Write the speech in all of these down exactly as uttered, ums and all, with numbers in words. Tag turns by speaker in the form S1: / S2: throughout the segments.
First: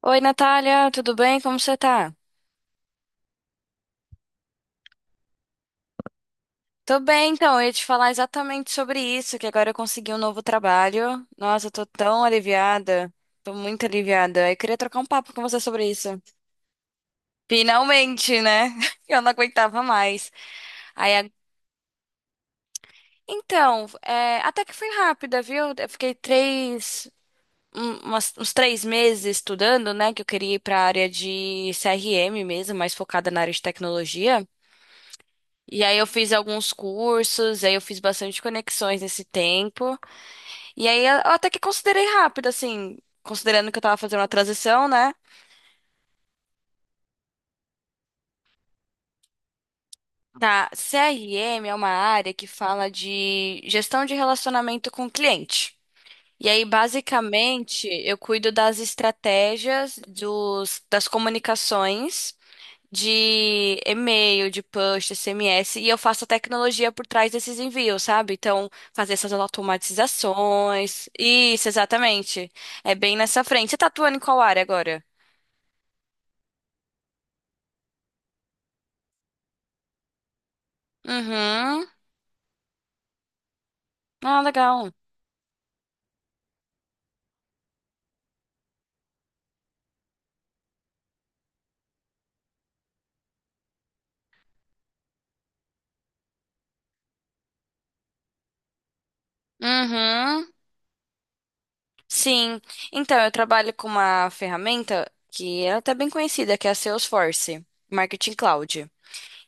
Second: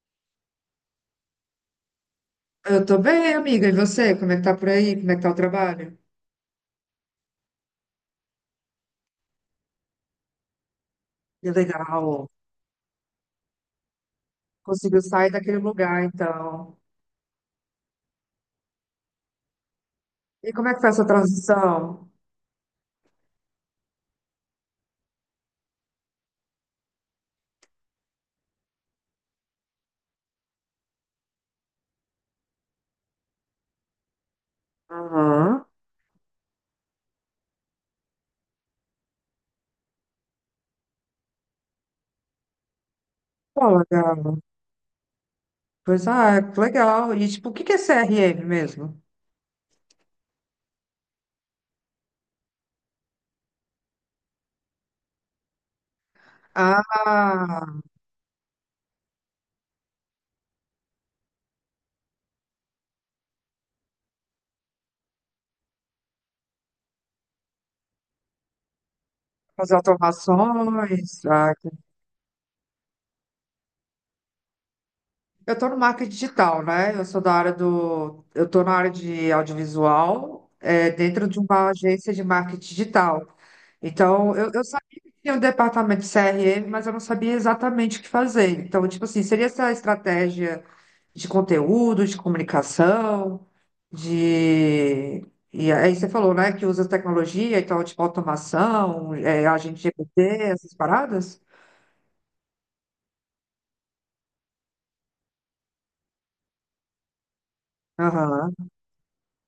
S1: Oi, Natália, tudo bem? Como você tá?
S2: Eu tô bem, amiga. E você? Como é que tá por aí? Como é que tá o trabalho?
S1: Tô bem, então, eu ia te falar exatamente sobre isso, que agora eu consegui um novo trabalho.
S2: Que
S1: Nossa, eu tô tão
S2: legal.
S1: aliviada. Tô muito aliviada. Eu queria
S2: Conseguiu
S1: trocar um
S2: sair
S1: papo com
S2: daquele
S1: você sobre
S2: lugar,
S1: isso.
S2: então.
S1: Finalmente, né? Eu não aguentava mais.
S2: E como é que foi essa
S1: Aí, a-
S2: transição?
S1: então, é, até que foi rápida, viu? Eu fiquei três, um- umas- uns três meses estudando, né? Que eu queria ir pra área de C R M mesmo, mais focada na área de tecnologia.
S2: Aham.
S1: E aí eu fiz alguns cursos, aí eu fiz bastante conexões nesse tempo. E aí eu até que considerei rápido, assim,
S2: Pô,
S1: considerando que eu tava fazendo uma
S2: legal.
S1: transição, né?
S2: Pois ah, que legal. E tipo, o que que é C R M mesmo?
S1: Tá, C R M é uma área que fala de gestão de relacionamento com o cliente. E aí,
S2: Ah,
S1: basicamente, eu cuido das estratégias, dos, das comunicações de e-mail, de push, S M S, e eu faço a tecnologia por trás desses envios, sabe? Então, fazer essas
S2: fazer
S1: automatizações.
S2: automações. Ah,
S1: Isso, exatamente. É bem nessa frente. Você tá atuando em qual área agora?
S2: eu estou no marketing digital, né? Eu sou da área do. Eu estou na área de audiovisual, é, dentro de uma
S1: Uhum.
S2: agência de marketing digital. Então,
S1: Ah,
S2: eu, eu
S1: legal.
S2: sabia que tinha um departamento de C R M, mas eu não sabia exatamente o que fazer. Então, tipo assim, seria essa estratégia de conteúdo, de comunicação, de. E aí você falou, né, que usa tecnologia, então, tipo, automação, é, agente G P T,
S1: Uhum.
S2: essas paradas?
S1: Sim. Então, eu trabalho com uma ferramenta que é até bem conhecida, que é a Salesforce Marketing
S2: Aham,
S1: Cloud.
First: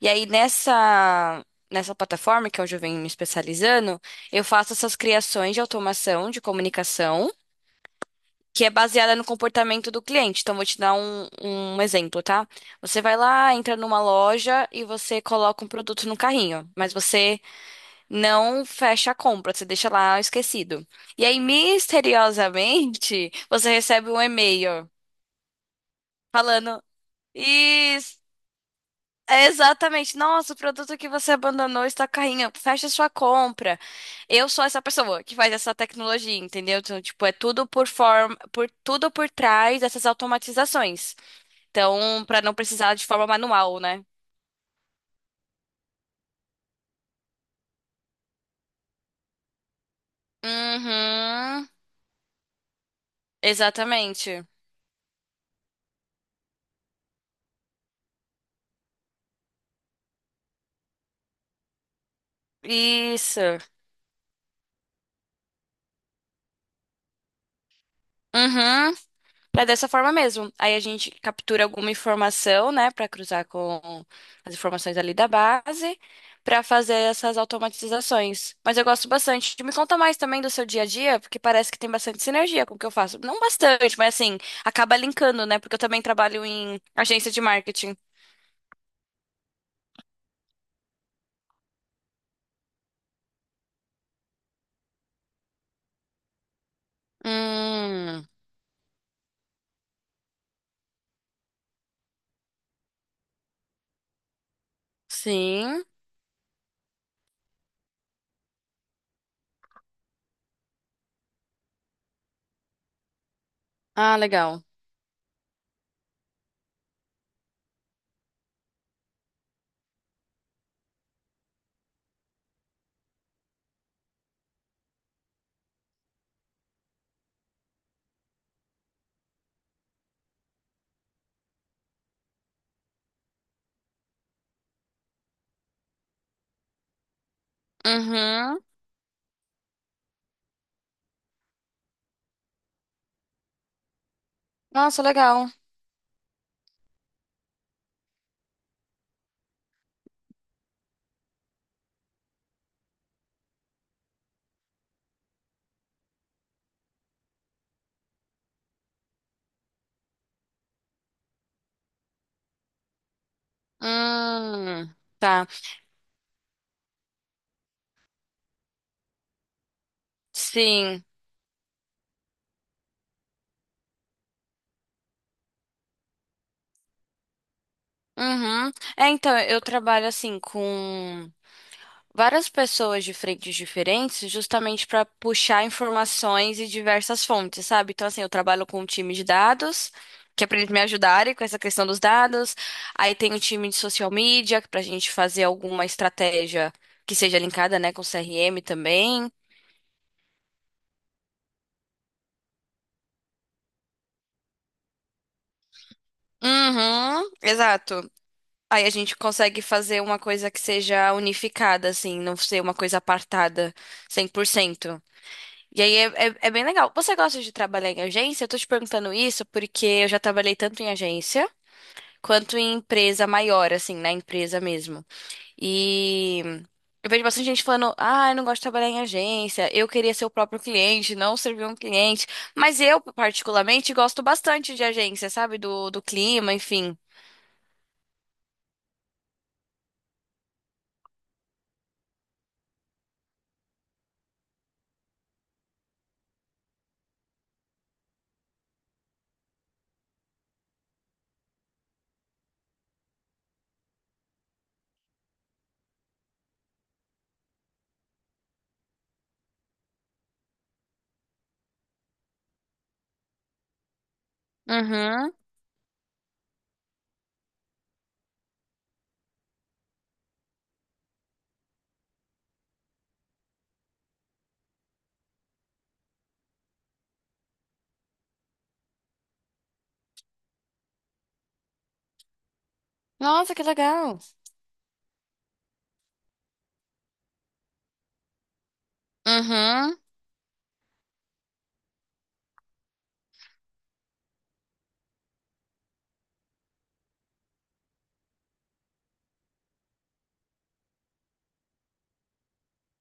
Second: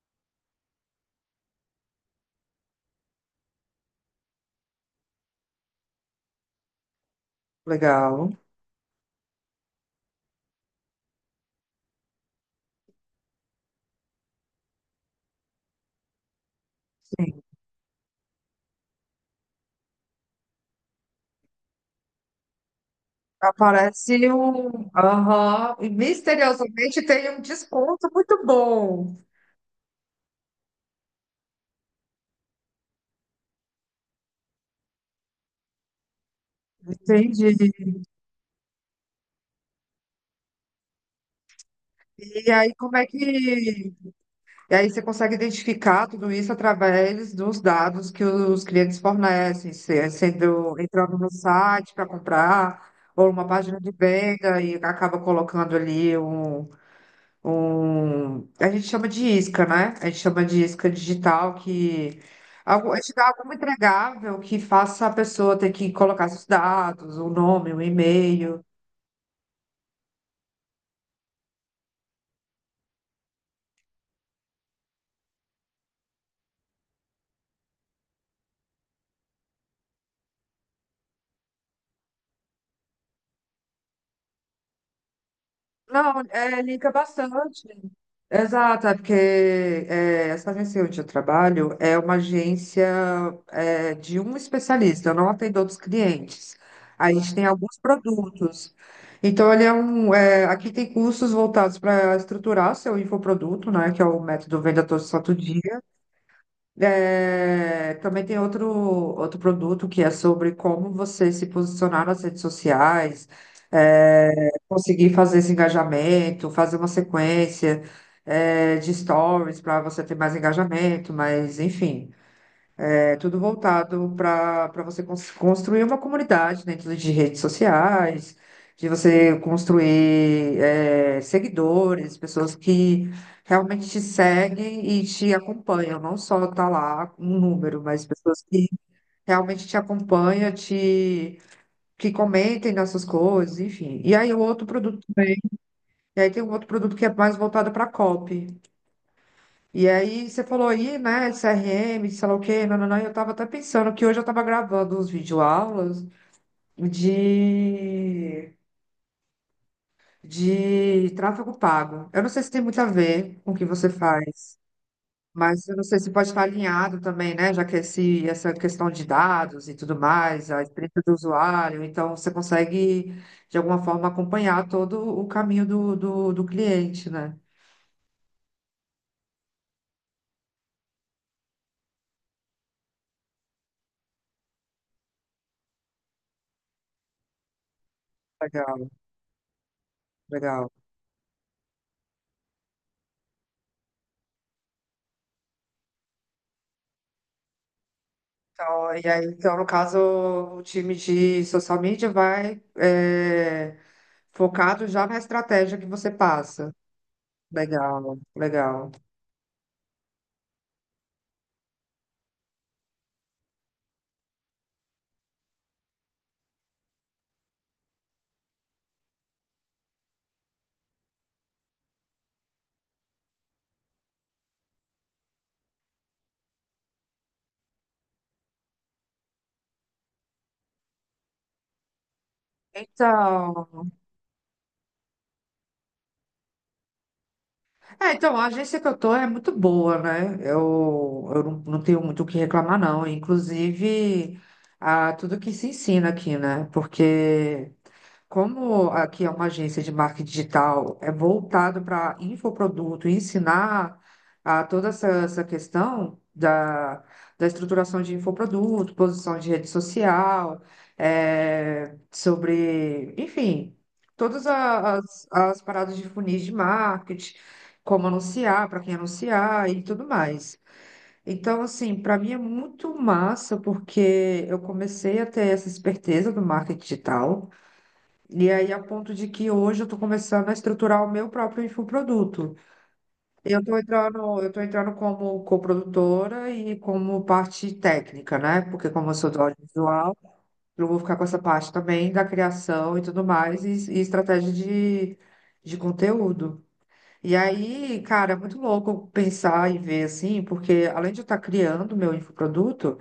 S1: E aí, nessa. Nessa plataforma, que é onde eu venho me especializando, eu faço essas criações de automação de comunicação
S2: legal.
S1: que é baseada no comportamento do cliente. Então, vou te dar um, um exemplo, tá? Você vai lá, entra numa loja e você coloca um produto no carrinho, mas você não fecha a compra, você deixa lá esquecido. E aí, misteriosamente, você recebe um
S2: Aparece
S1: e-mail
S2: um. Aham. E
S1: falando:
S2: misteriosamente tem um desconto
S1: Isso,
S2: muito bom.
S1: é exatamente, nossa, o produto que você abandonou está no carrinho, fecha sua compra. Eu sou essa pessoa que faz essa tecnologia, entendeu? Então, tipo, é
S2: Entendi.
S1: tudo por forma, por tudo por trás dessas automatizações. Então, pra
S2: E
S1: não
S2: aí,
S1: precisar
S2: como
S1: de
S2: é
S1: forma manual,
S2: que.
S1: né?
S2: E aí, você consegue identificar tudo isso através dos dados que os clientes fornecem, se- é sendo entrando no
S1: Uhum.
S2: site para comprar, ou uma página de
S1: Exatamente.
S2: venda, e acaba colocando ali um um, a gente chama de isca, né? A gente chama de isca digital que algu- a gente dá alguma
S1: Isso.
S2: entregável que faça a pessoa ter que colocar seus dados, o nome, o e-mail.
S1: Uhum. Pra dessa forma mesmo. Aí a gente captura alguma informação, né, pra cruzar com as informações ali da base, pra fazer essas automatizações. Mas eu gosto bastante. Me conta mais também do seu dia a dia, porque parece que tem bastante sinergia com o que eu faço. Não bastante, mas assim, acaba linkando, né? Porque eu também
S2: Não,
S1: trabalho
S2: é,
S1: em
S2: liga
S1: agência de
S2: bastante.
S1: marketing.
S2: Exato, é porque é, essa agência onde eu trabalho é uma agência é, de um especialista, eu não atendo outros clientes. A gente tem alguns
S1: Hum,
S2: produtos. Então, ele é um, é, aqui tem cursos voltados para estruturar seu infoproduto, né, que é o método Venda Todo Santo Dia.
S1: sim.
S2: É, também tem outro, outro produto que é sobre como você se posicionar nas redes sociais,
S1: Ah,
S2: é,
S1: legal.
S2: conseguir fazer esse engajamento, fazer uma sequência, é, de stories para você ter mais engajamento, mas enfim. É tudo voltado para para você cons- construir uma comunidade dentro de redes sociais, de você construir é, seguidores, pessoas que realmente te seguem e te acompanham, não só tá lá um número, mas pessoas
S1: Uhum.
S2: que realmente te acompanham, te que comentem nas suas coisas, enfim. E aí o outro produto
S1: Nossa,
S2: também.
S1: legal.
S2: E aí tem um outro produto que é mais voltado para copy. E aí você falou aí, né, C R M, sei lá o quê. Não, não, não. Eu tava até pensando que hoje eu tava gravando uns videoaulas de, de tráfego pago. Eu não sei se tem muito a ver com o que você faz,
S1: Hum, tá.
S2: mas eu não sei se pode estar alinhado também, né, já que esse, essa questão de dados e tudo mais, a experiência
S1: Sim.
S2: do usuário, então você consegue, de alguma forma, acompanhar todo o caminho do, do, do cliente, né?
S1: Uhum. É, então, eu trabalho assim com várias pessoas de frentes diferentes, justamente para puxar informações e diversas fontes, sabe? Então, assim, eu trabalho com um
S2: Legal,
S1: time de dados, que é para eles
S2: legal.
S1: me ajudarem com essa questão dos dados. Aí tem o time de social media, para a gente fazer alguma estratégia que seja linkada, né, com C R M
S2: Então, e aí,
S1: também.
S2: então, no caso, o time de social media vai é, focado já na estratégia que você passa.
S1: Uhum, exato.
S2: Legal,
S1: Aí a
S2: legal.
S1: gente consegue fazer uma coisa que seja unificada, assim, não ser uma coisa apartada cem por cento. E aí é, é, é bem legal. Você gosta de trabalhar em agência? Eu tô te perguntando isso porque eu já trabalhei tanto em agência quanto em empresa maior, assim, na empresa mesmo. E eu vejo bastante gente falando, ah, eu não gosto de trabalhar em agência, eu queria ser o próprio cliente, não servir um cliente. Mas eu,
S2: Então,
S1: particularmente, gosto bastante de agência, sabe? Do, do clima, enfim.
S2: é, então, a agência que eu tô é muito boa, né? Eu, eu não, não tenho muito o que reclamar, não. Inclusive, a, tudo que se ensina aqui, né? Porque como aqui é uma agência de marketing digital, é voltado para infoproduto, ensinar a toda essa, essa questão da, da estruturação de infoproduto, posição de rede social, é sobre, enfim, todas a- as,
S1: Uhum.
S2: as paradas de funis de marketing, como anunciar, para quem anunciar e tudo mais. Então, assim, para mim é muito massa, porque eu comecei a ter essa esperteza do marketing digital. E aí, a ponto de que hoje eu estou começando a estruturar o meu próprio infoproduto.
S1: Nossa,
S2: Eu
S1: que
S2: estou entrando,
S1: legal.
S2: eu estou entrando como coprodutora e como parte técnica, né? Porque como eu sou do
S1: Uhum.
S2: audiovisual, eu vou ficar com essa parte também da criação e tudo mais, e, e estratégia de, de conteúdo. E aí, cara, é muito louco pensar e ver assim, porque além de eu estar criando meu infoproduto,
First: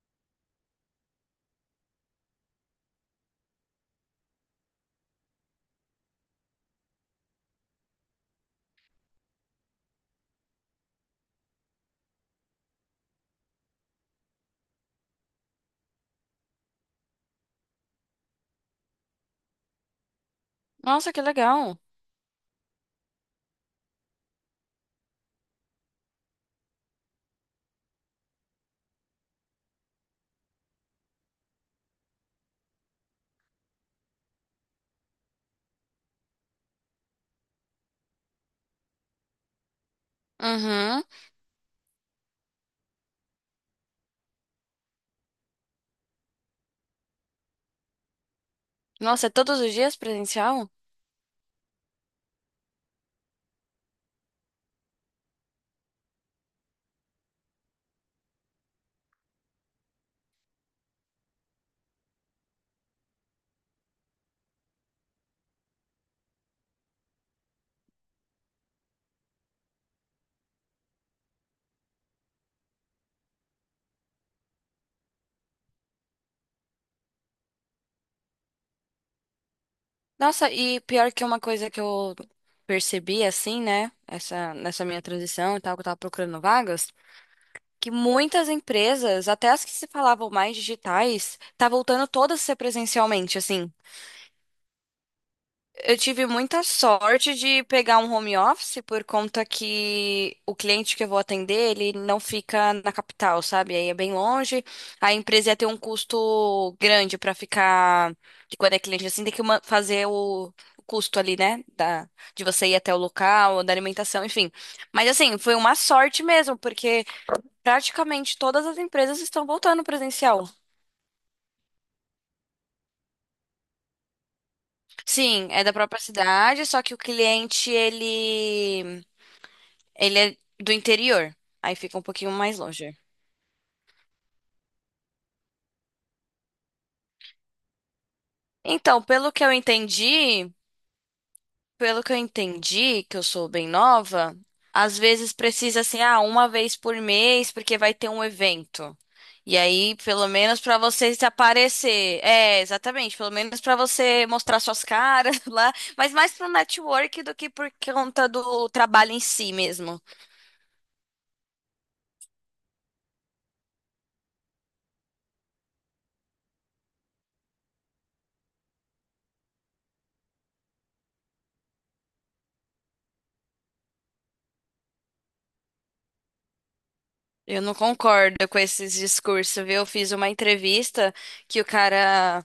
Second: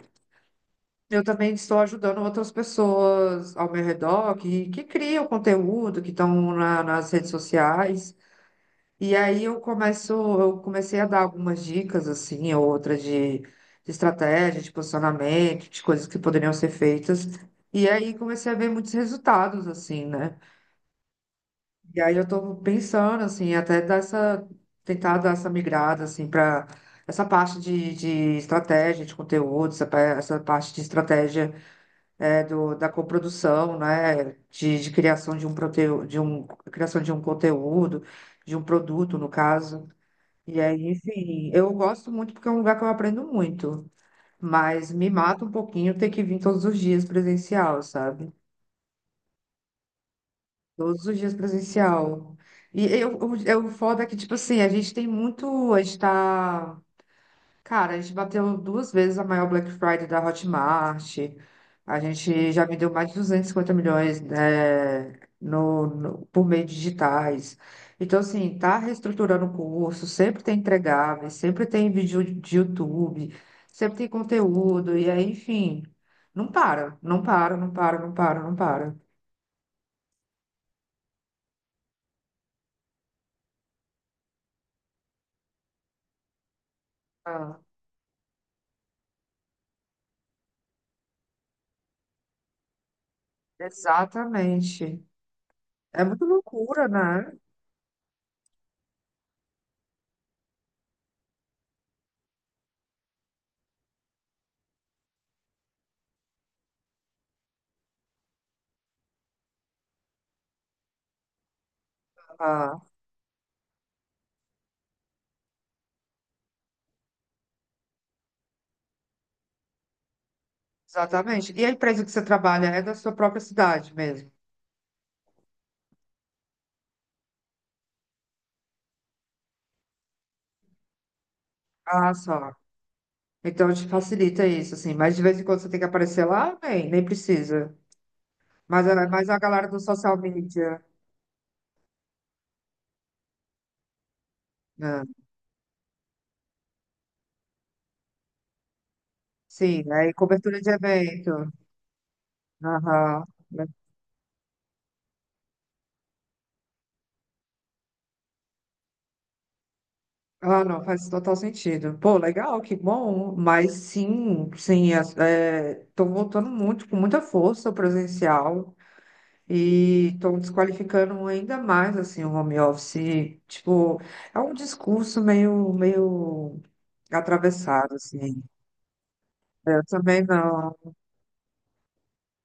S2: eu também estou ajudando outras pessoas ao meu redor que, que criam conteúdo, que estão na- nas redes sociais. E aí eu começo, eu comecei a dar algumas dicas, assim, ou outras de, de estratégia, de posicionamento, de coisas que poderiam ser feitas. E aí comecei a ver muitos resultados, assim, né?
S1: Nossa, que legal.
S2: E aí eu estou pensando, assim, até dar essa, tentar dar essa migrada, assim, para essa parte de, de estratégia, de conteúdo, essa, pa- essa parte de estratégia é, do, da coprodução, né, de, de criação de um proteu, de um criação de um conteúdo, de um produto, no caso. E aí,
S1: Uhum.
S2: enfim, eu gosto muito porque é um lugar que eu aprendo muito, mas me mata um pouquinho ter que vir todos os dias presencial, sabe?
S1: Nossa, é todos os dias presencial?
S2: Todos os dias presencial. E eu, eu, eu foda é que, tipo assim, a gente tem muito, a gente tá cara, a gente bateu duas vezes a maior Black Friday da Hotmart. A gente já vendeu mais de duzentos e cinquenta milhões, né, no, no- por meio de digitais. Então, assim, tá reestruturando o curso, sempre tem entregáveis, sempre tem vídeo de YouTube, sempre tem conteúdo, e aí, enfim, não para, não para, não para, não para, não para.
S1: Nossa, e pior que uma coisa que eu percebi assim, né? Essa, nessa minha transição e tal, que eu tava procurando vagas,
S2: Ah,
S1: que muitas empresas, até as que se falavam mais digitais, tá voltando todas a ser presencialmente, assim.
S2: exatamente.
S1: Eu
S2: É muito
S1: tive muita
S2: loucura, né?
S1: sorte de pegar um home office por conta que o cliente que eu vou atender, ele não fica na capital, sabe? Aí é bem longe. A empresa ia ter um custo grande pra ficar, que quando é cliente assim, tem que ma- fazer o o custo ali, né, da de você ir
S2: Ah,
S1: até o local, da alimentação, enfim. Mas assim, foi uma sorte mesmo, porque praticamente todas as empresas estão voltando presencial.
S2: exatamente. E a empresa que você trabalha é da sua própria cidade mesmo?
S1: Sim, é da própria cidade, só que o cliente ele Ele é do interior, aí fica um
S2: Ah,
S1: pouquinho
S2: só.
S1: mais longe.
S2: Então te facilita isso, assim. Mas de vez em quando você tem que aparecer lá, nem, nem precisa. Mas,
S1: Então,
S2: a- mas
S1: pelo
S2: a
S1: que eu
S2: galera do social
S1: entendi,
S2: media,
S1: pelo que eu entendi, que eu sou bem nova, às
S2: né?
S1: vezes precisa assim, ah, uma vez por mês, porque vai ter um evento. E
S2: Sim,
S1: aí,
S2: aí
S1: pelo menos
S2: cobertura de
S1: pra você se
S2: evento.
S1: aparecer. É, exatamente,
S2: Aham.
S1: pelo menos pra você mostrar suas caras lá, mas mais pro network do que por conta do trabalho em si mesmo.
S2: Ah, não, faz total sentido. Pô, legal, que bom. Mas sim, sim, estou voltando muito, com muita força ao presencial e estou desqualificando ainda mais, assim, o home office. Tipo, é um discurso meio, meio
S1: Eu não
S2: atravessado,
S1: concordo
S2: assim.
S1: com esses discursos, viu?
S2: Eu
S1: Eu fiz
S2: também
S1: uma
S2: não.
S1: entrevista que o cara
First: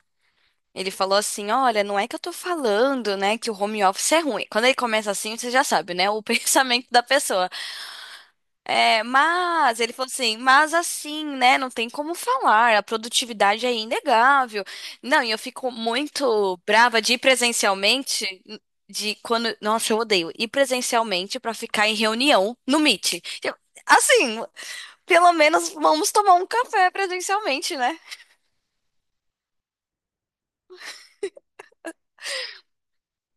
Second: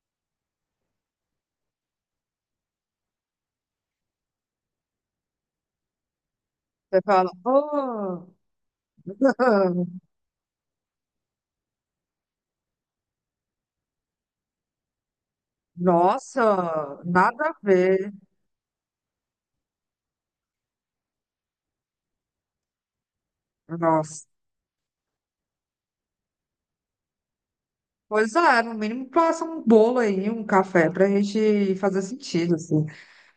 S1: ele falou assim: Olha, não é que eu tô falando, né, que o home office é ruim. Quando ele começa assim, você já sabe, né, o pensamento
S2: Você
S1: da
S2: fala,
S1: pessoa.
S2: oh,
S1: É, mas, ele falou assim: Mas assim, né, não tem como falar, a produtividade é inegável. Não, e eu fico muito
S2: nossa,
S1: brava de ir
S2: nada a ver.
S1: presencialmente. De quando. Nossa, eu odeio ir presencialmente pra ficar em reunião no Meet. Eu-
S2: Nossa.
S1: assim, pelo menos vamos tomar um café presencialmente, né?
S2: Pois é, no mínimo passa um bolo aí, um café, pra gente fazer sentido, assim.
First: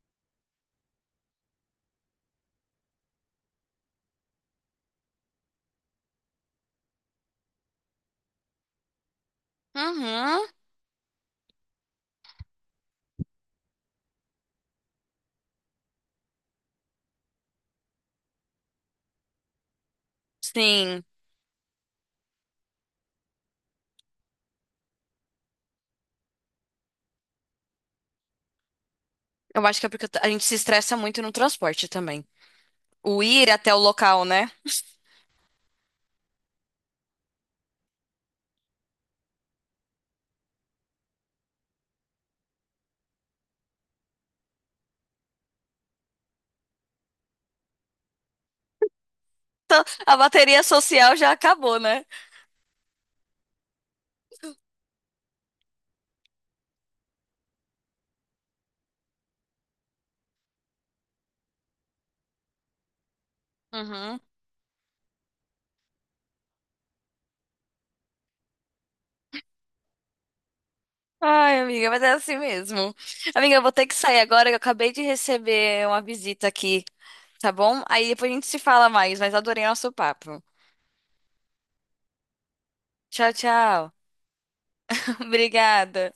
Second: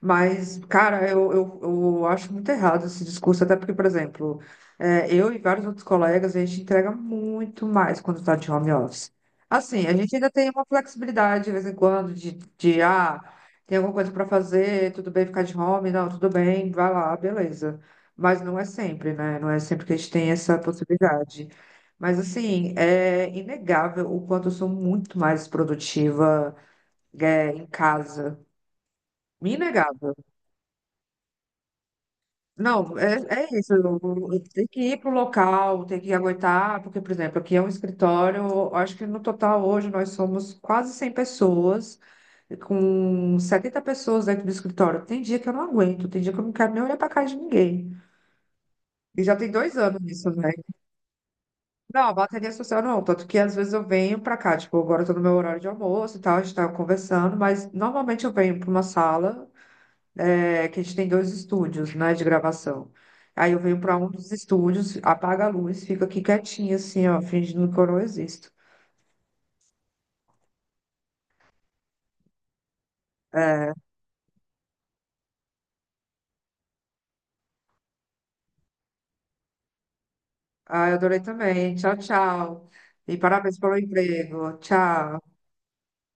S2: Mas, cara, eu, eu, eu acho muito errado esse discurso, até porque, por exemplo, é, eu e vários outros colegas, a gente entrega muito mais quando está de home office. Assim, a gente ainda
S1: Uhum.
S2: tem uma flexibilidade de vez em quando, de, de ah, tem alguma coisa para fazer, tudo bem ficar de home, não, tudo bem, vai lá, beleza. Mas não é sempre, né? Não é sempre que a gente tem essa
S1: Sim.
S2: possibilidade. Mas, assim, é inegável o quanto eu sou muito mais produtiva, é, em casa.
S1: Eu acho que é porque
S2: Inegável.
S1: a gente se estressa muito no transporte também.
S2: Não, é,
S1: O ir
S2: é isso.
S1: até o
S2: Eu,
S1: local,
S2: eu
S1: né?
S2: tenho que ir para o local, tenho que aguentar, porque, por exemplo, aqui é um escritório, eu acho que no total hoje nós somos quase cem pessoas, com setenta pessoas dentro do escritório. Tem dia que eu não aguento, tem dia que eu não quero nem olhar para a cara de ninguém. E já tem dois anos
S1: A
S2: isso, né?
S1: bateria social já acabou, né?
S2: Não, bateria social não. Tanto que às vezes eu venho pra cá, tipo, agora eu tô no meu horário de almoço e tal, a gente tá conversando, mas normalmente eu venho pra uma sala, é, que a gente tem dois estúdios, né, de gravação. Aí eu venho pra um
S1: Uhum.
S2: dos estúdios, apaga a luz, fica aqui quietinha, assim, ó, fingindo que eu não existo.
S1: Ai, amiga, mas é assim mesmo. Amiga, eu vou ter que sair agora, que eu acabei de receber uma visita aqui, tá bom? Aí depois a gente se fala mais, mas adorei nosso papo.
S2: Ah, eu adorei também. Tchau, tchau. E
S1: Tchau,
S2: parabéns pelo
S1: tchau.
S2: emprego. Tchau.
S1: Obrigada.